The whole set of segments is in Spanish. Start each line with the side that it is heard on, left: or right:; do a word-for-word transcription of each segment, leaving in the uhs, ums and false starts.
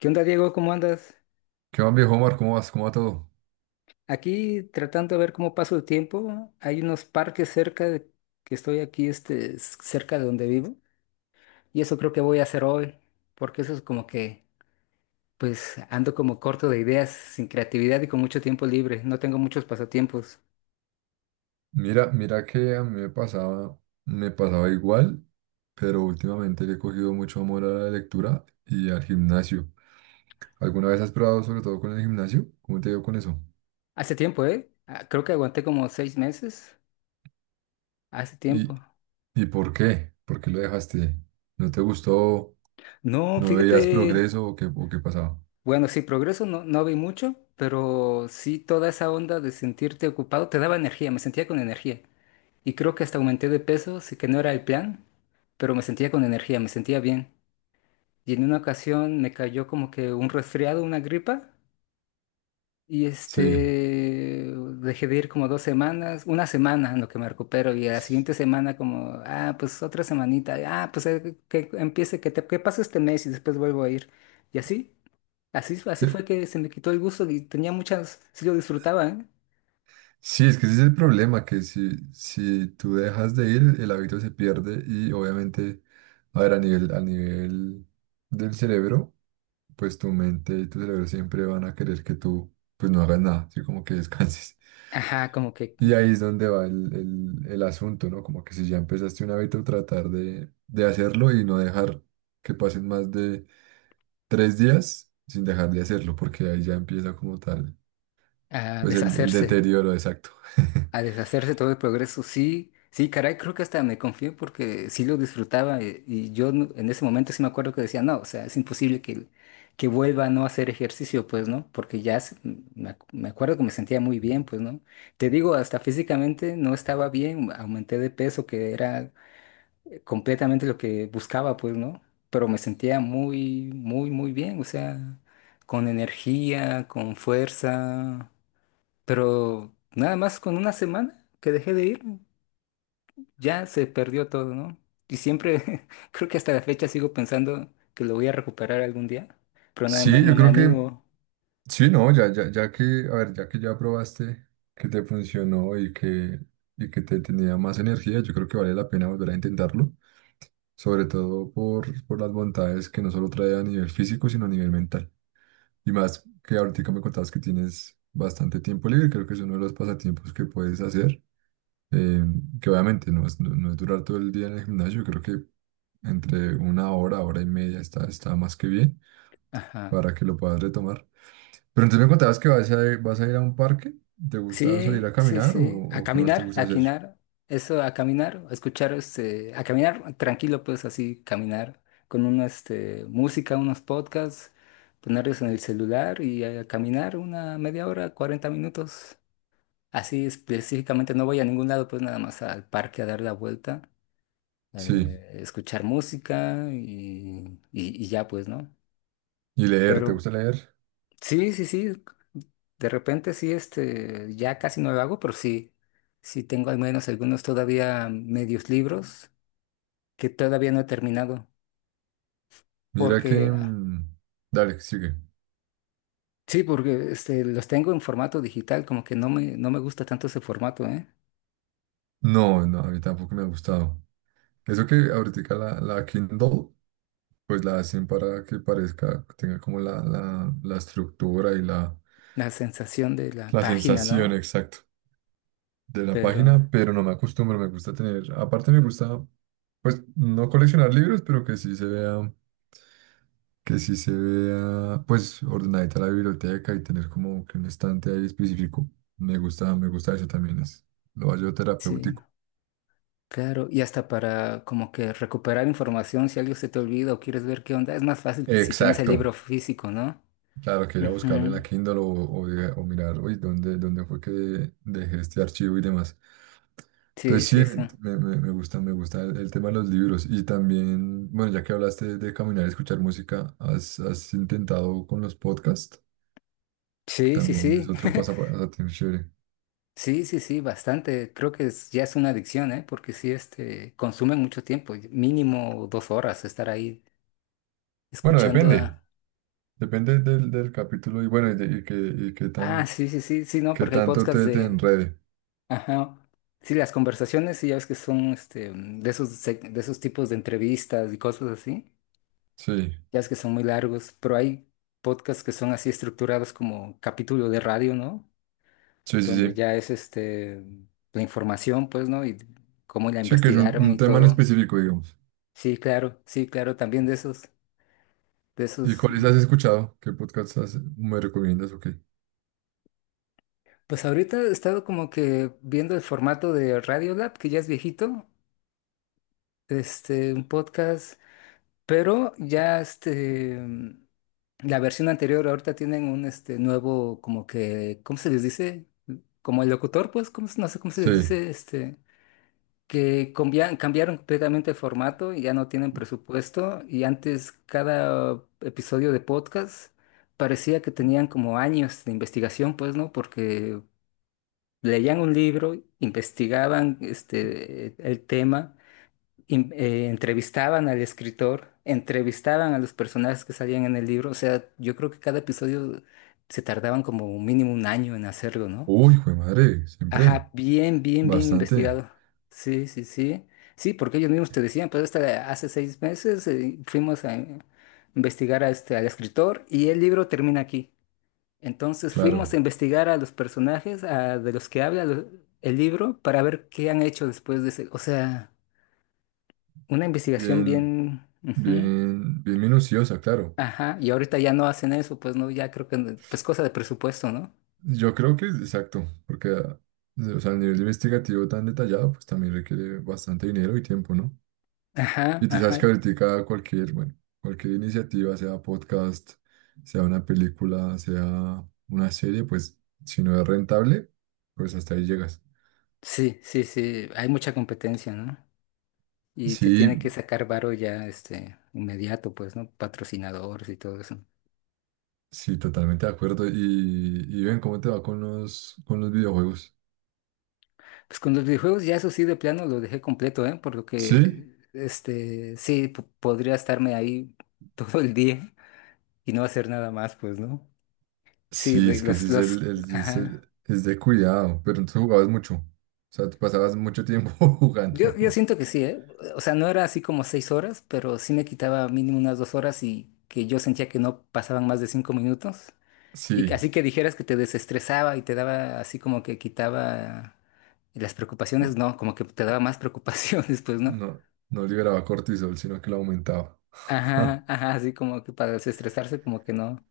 left: ¿Qué onda, Diego? ¿Cómo andas?
right: ¿Qué más, viejo Omar? ¿Cómo vas? ¿Cómo va todo?
left: Aquí tratando de ver cómo paso el tiempo. Hay unos parques cerca de que estoy aquí, este, s- cerca de donde vivo. Y eso creo que voy a hacer hoy, porque eso es como que, pues, ando como corto de ideas, sin creatividad y con mucho tiempo libre. No tengo muchos pasatiempos.
right: Mira, mira que a mí me pasaba, me pasaba igual, pero últimamente le he cogido mucho amor a la lectura y al gimnasio. ¿Alguna vez has probado sobre todo con el gimnasio? ¿Cómo te ha ido con eso?
left: Hace tiempo, ¿eh? Ah, Creo que aguanté como seis meses. Hace
right: ¿Y,
left: tiempo.
right: y por qué? ¿Por qué lo dejaste? ¿No te gustó?
left: No,
right: ¿No veías
left: fíjate.
right: progreso o qué, o qué pasaba?
left: Bueno, sí, progreso no, no vi mucho, pero sí toda esa onda de sentirte ocupado te daba energía, me sentía con energía. Y creo que hasta aumenté de peso, sí que no era el plan, pero me sentía con energía, me sentía bien. Y en una ocasión me cayó como que un resfriado, una gripa, y
right: Sí.
left: este, dejé de ir como dos semanas, una semana en lo que me recupero, y a la siguiente semana como, ah, pues otra semanita, ah, pues eh, que empiece, que, te, que pase este mes y después vuelvo a ir. Y así, así, así
right: Sí,
left: fue que se me quitó el gusto y tenía muchas, sí lo disfrutaba, ¿eh?
right: sí, es que ese es el problema, que si, si tú dejas de ir, el hábito se pierde y obviamente, a ver, a nivel, a nivel del cerebro pues tu mente y tu cerebro siempre van a querer que tú pues no hagas nada, así como que descanses.
left: Ajá, como que
right: Y ahí es donde va el, el- el asunto, ¿no? Como que si ya empezaste un hábito, tratar de, de hacerlo y no dejar que pasen más de tres días sin dejar de hacerlo, porque ahí ya empieza como tal,
left: ah,
right: pues el, el
left: deshacerse.
right: deterioro exacto.
left: A deshacerse todo el progreso, sí, sí, caray, creo que hasta me confié porque sí lo disfrutaba eh, y yo no- en ese momento sí me acuerdo que decía, no, o sea, es imposible que, que vuelva a no hacer ejercicio, pues, ¿no? Porque ya se- me, ac- me acuerdo que me sentía muy bien, pues, ¿no? Te digo, hasta físicamente no estaba bien, aumenté de peso, que era eh, completamente lo que buscaba, pues, ¿no? Pero me sentía muy, muy, muy bien, o sea, con energía, con fuerza. Pero nada más con una semana que dejé de ir, ya se perdió todo, ¿no? Y siempre, creo que hasta la fecha sigo pensando que lo voy a recuperar algún día, pero nada más
right: Sí,
left: no
right: yo
left: me
right: creo que,
left: animo.
right: sí, no, ya, ya, ya que, a ver, ya que ya probaste que te funcionó y que, y que te tenía más energía, yo creo que vale la pena volver a intentarlo. Sobre todo por, por las bondades que no solo trae a nivel físico, sino a nivel mental. Y más que ahorita me contabas que tienes bastante tiempo libre, creo que es uno de los pasatiempos que puedes hacer, eh, que obviamente no es, no, no es durar todo el día en el gimnasio, creo que entre una hora, hora y media está, está más que bien
left: Ajá.
right: para que lo puedas retomar. Pero entonces me contabas que vas a, vas a ir a un parque, ¿te gusta salir a
left: Sí, sí,
right: caminar o,
left: sí. A
right: o qué más te
left: caminar,
right: gusta
left: a
right: hacer?
left: quinar, eso, a caminar, a escuchar, este, a caminar tranquilo, pues así, caminar con una, este, música, unos podcasts, ponerlos en el celular y a caminar una media hora, cuarenta minutos. Así específicamente no voy a ningún lado, pues nada más al parque a dar la vuelta,
right: Sí,
left: eh, escuchar música y, y- y ya pues, ¿no?
right: y leer, ¿te
left: Pero
right: gusta leer?
left: sí, sí, sí, de repente sí, este, ya casi no lo hago, pero sí, sí tengo al menos algunos todavía medios libros que todavía no he terminado,
right: Mira que...
left: porque,
right: mm, dale, sigue.
left: sí, porque este, los tengo en formato digital, como que no me, no me gusta tanto ese formato, ¿eh?
right: No, no, a mí tampoco me ha gustado. Eso que ahorita la, la Kindle, pues la hacen para que parezca, tenga como la, la, la estructura y la,
left: La sensación de la
right: la
left: página,
right: sensación
left: ¿no?
right: exacta de la
left: Pero
right: página, pero no me acostumbro, me gusta tener, aparte me gusta, pues no coleccionar libros, pero que sí se vea, que sí se vea, pues ordenadita la biblioteca y tener como que un estante ahí específico. Me gusta, me gusta eso también, es lo hallo
left: sí.
right: terapéutico.
left: Claro, y hasta para como que recuperar información si algo se te olvida o quieres ver qué onda, es más fácil si tienes el
right: Exacto.
left: libro físico, ¿no?
right: Claro, que ir a buscarlo en
left: Ujú.
right: la Kindle o, o de- o mirar, uy, ¿dónde, dónde fue que dejé este archivo y demás?
left: Sí,
right: Entonces sí,
left: sí, sí.
right: me, me- me gusta, me gusta el, el tema de los libros. Y también, bueno, ya que hablaste de caminar y escuchar música, ¿has, has intentado con los podcasts? Que
left: Sí, sí,
right: también es
left: sí.
right: otro pasatiempo chévere.
left: Sí, sí, sí, bastante. Creo que es- ya es una adicción, ¿eh? Porque sí, este, consume mucho tiempo, mínimo dos horas estar ahí
right: Bueno,
left: escuchando
right: depende,
left: a.
right: depende del, del capítulo y bueno, y, de- y que, y qué
left: Ah,
right: tan,
left: sí, sí, sí, sí, no,
right: qué
left: porque hay
right: tanto
left: podcasts
right: te, te
left: de.
right: enrede.
left: Ajá. Sí, las conversaciones, sí, ya ves que son, este, de esos, seg- de esos tipos de entrevistas y cosas así.
right: Sí,
left: Ya es que son muy largos, pero hay podcasts que son así estructurados como capítulo de radio, ¿no?
right: sí, sí,
left: Donde
right: sí.
left: ya es este la información, pues, ¿no? Y cómo la
right: Sí, que es un,
left: investigaron
right: un
left: y
right: tema en
left: todo.
right: específico, digamos.
left: Sí, claro, sí, claro, también de esos, de
right: ¿Y
left: esos.
right: cuáles has escuchado? ¿Qué podcast has- me recomiendas o qué?
left: Pues ahorita he estado como que viendo el formato de Radiolab, que ya es viejito, este, un podcast. Pero ya este, la versión anterior ahorita tienen un este nuevo, como que, ¿cómo se les dice? Como el locutor, pues, ¿cómo se- no sé cómo se les
right: Sí.
left: dice, este, que combia- cambiaron completamente el formato y ya no tienen presupuesto. Y antes cada episodio de podcast parecía que tenían como años de investigación, pues, ¿no? Porque leían un libro, investigaban este, el tema in- eh, entrevistaban al escritor, entrevistaban a los personajes que salían en el libro. O sea, yo creo que cada episodio se tardaban como mínimo un año en hacerlo, ¿no?
right: Uy, hijo de madre, siempre.
left: Ajá, bien, bien, bien
right: Bastante,
left: investigado. Sí, sí, sí. Sí, porque ellos mismos te decían, pues hasta hace seis meses eh, fuimos a investigar a este, al escritor y el libro termina aquí. Entonces
right: claro.
left: fuimos a investigar a los personajes a- de los que habla lo- el libro para ver qué han hecho después de ese. O sea. Una investigación
right: Bien,
left: bien. Ujú.
right: bien, bien minuciosa, claro.
left: Ajá, y ahorita ya no hacen eso, pues no, ya creo que, no- pues cosa de presupuesto, ¿no?
right: Yo creo que es exacto, porque, ah, o sea, el nivel investigativo tan detallado, pues también requiere bastante dinero y tiempo, ¿no?
left: Ajá,
right: Y tú sabes
left: ajá.
right: que ahorita cualquier, bueno, cualquier iniciativa, sea podcast, sea una película, sea una serie, pues si no es rentable, pues hasta ahí llegas.
left: Sí, sí, sí, hay mucha competencia, ¿no? Y se tiene
right: Sí,
left: que sacar varo ya, este, inmediato, pues, ¿no? Patrocinadores y todo eso.
right: sí, totalmente de acuerdo. Y, y ven cómo te va con los, con los videojuegos.
left: Pues con los videojuegos ya eso sí de plano lo dejé completo, ¿eh? Por lo que,
right: ¿Sí?
left: este, sí, po- podría estarme ahí todo el día y no hacer nada más, pues, ¿no? Sí,
right: Sí,
left: de
right: es que ese
left: los,
right: es el,
left: los,
right: el- es
left: ajá.
right: el- es de cuidado, pero entonces jugabas mucho. O sea, tú pasabas mucho tiempo
left: Yo, yo
right: jugando.
left: siento que sí, ¿eh? O sea, no era así como seis horas, pero sí me quitaba mínimo unas dos horas y que yo sentía que no pasaban más de cinco minutos. Y que-
right: Sí,
left: así que dijeras que te desestresaba y te daba así como que quitaba las preocupaciones, no, como que te daba más preocupaciones, pues, ¿no?
right: no, no liberaba cortisol, sino que lo aumentaba.
left: Ajá, ajá, así como que para desestresarse, como que no.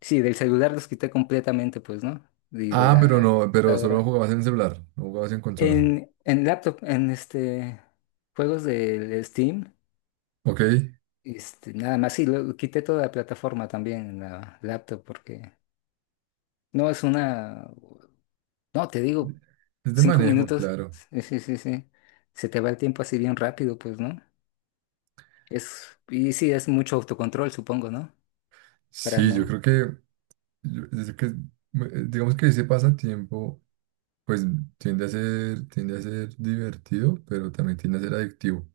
left: Sí, del celular los quité completamente, pues, ¿no? Y de
right: Ah, pero
left: la
right: no, pero solo
left: computadora.
right: jugabas en celular, no jugabas en consola.
left: En, en laptop, en este, juegos del Steam.
right: Ok,
left: Este, nada más, sí, lo- quité toda la plataforma también en la laptop porque no es una, no, te digo,
right: es de
left: cinco
right: manejo,
left: minutos,
right: claro.
left: sí, sí, sí, sí, se te va el tiempo así bien rápido, pues, ¿no? Es, y sí, es mucho autocontrol, supongo, ¿no? Para
right: Sí, yo
left: no,
right: creo que, yo- es que, eh, digamos que ese pasatiempo. Pues tiende a ser, tiende a ser divertido, pero también tiende a ser adictivo.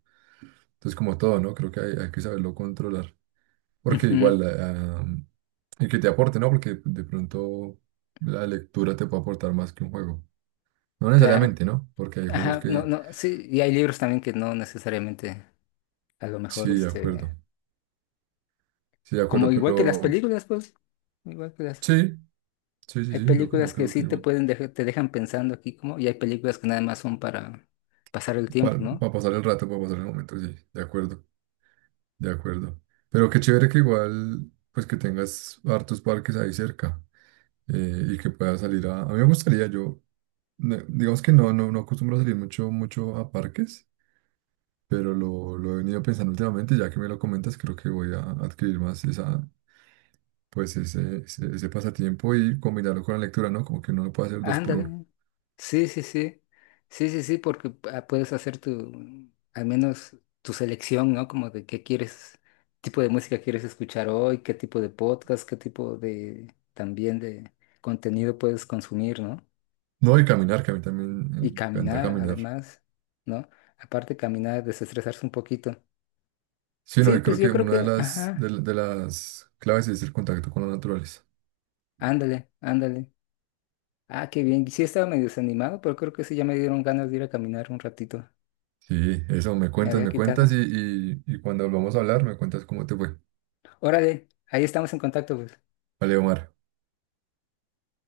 right: Entonces, como todo, ¿no? Creo que hay, hay que saberlo controlar. Porque
left: Ujú,
right: igual, ah, ah, y que te aporte, ¿no? Porque de pronto la lectura te puede aportar más que un juego. No
left: claro,
right: necesariamente, ¿no? Porque hay juegos
left: ajá, no,
right: que...
left: no, sí, y hay libros también que no necesariamente, a lo mejor,
right: Sí, de
left: este,
right: acuerdo. Sí, de
left: como
right: acuerdo,
left: igual que las
right: pero...
left: películas, pues, igual que las
right: Sí, sí, sí,
left: Hay
right: sí, yo,
left: películas
right: yo
left: que
right: creo que
left: sí te
right: igual.
left: pueden dejar, te dejan pensando aquí como, y hay películas que nada más son para pasar el tiempo,
right: Para,
left: ¿no?
right: pasar el rato, para pasar el momento, sí, de acuerdo, de acuerdo. Pero qué chévere que igual, pues que tengas hartos parques ahí cerca. eh, y que pueda salir a... A mí me gustaría, yo, ne- digamos que no, no, no acostumbro a salir mucho, mucho a parques, pero lo, lo he venido pensando últimamente, y ya que me lo comentas, creo que voy a adquirir más esa, pues ese, ese, ese pasatiempo y combinarlo con la lectura, ¿no? Como que uno lo puede hacer dos por uno.
left: Ándale. Sí, sí, sí. Sí, sí, sí, porque ah, puedes hacer tu, al menos tu selección, ¿no? Como de qué quieres, tipo de música quieres escuchar hoy, qué tipo de podcast, qué tipo de, también de contenido puedes consumir, ¿no?
right: No, y caminar, que a mí también eh,
left: Y
right: me encanta
left: caminar,
right: caminar.
left: además, ¿no? Aparte, caminar, desestresarse un poquito.
right: Sí, no,
left: Sí,
right: y
left: pues
right: creo
left: yo
right: que
left: creo
right: una de
left: que,
right: las, de,
left: ajá,
right: la- de las claves es el contacto con la naturaleza.
left: ándale, ándale. Ah, qué bien. Sí estaba medio desanimado, pero creo que sí ya me dieron ganas de ir a caminar un ratito.
right: Sí, eso, me
left: Me
right: cuentas,
left: había
right: me cuentas y,
left: quitado.
right: y, y cuando volvamos a hablar, me cuentas cómo te fue.
left: Órale, ahí estamos en contacto, pues.
right: Vale, Omar.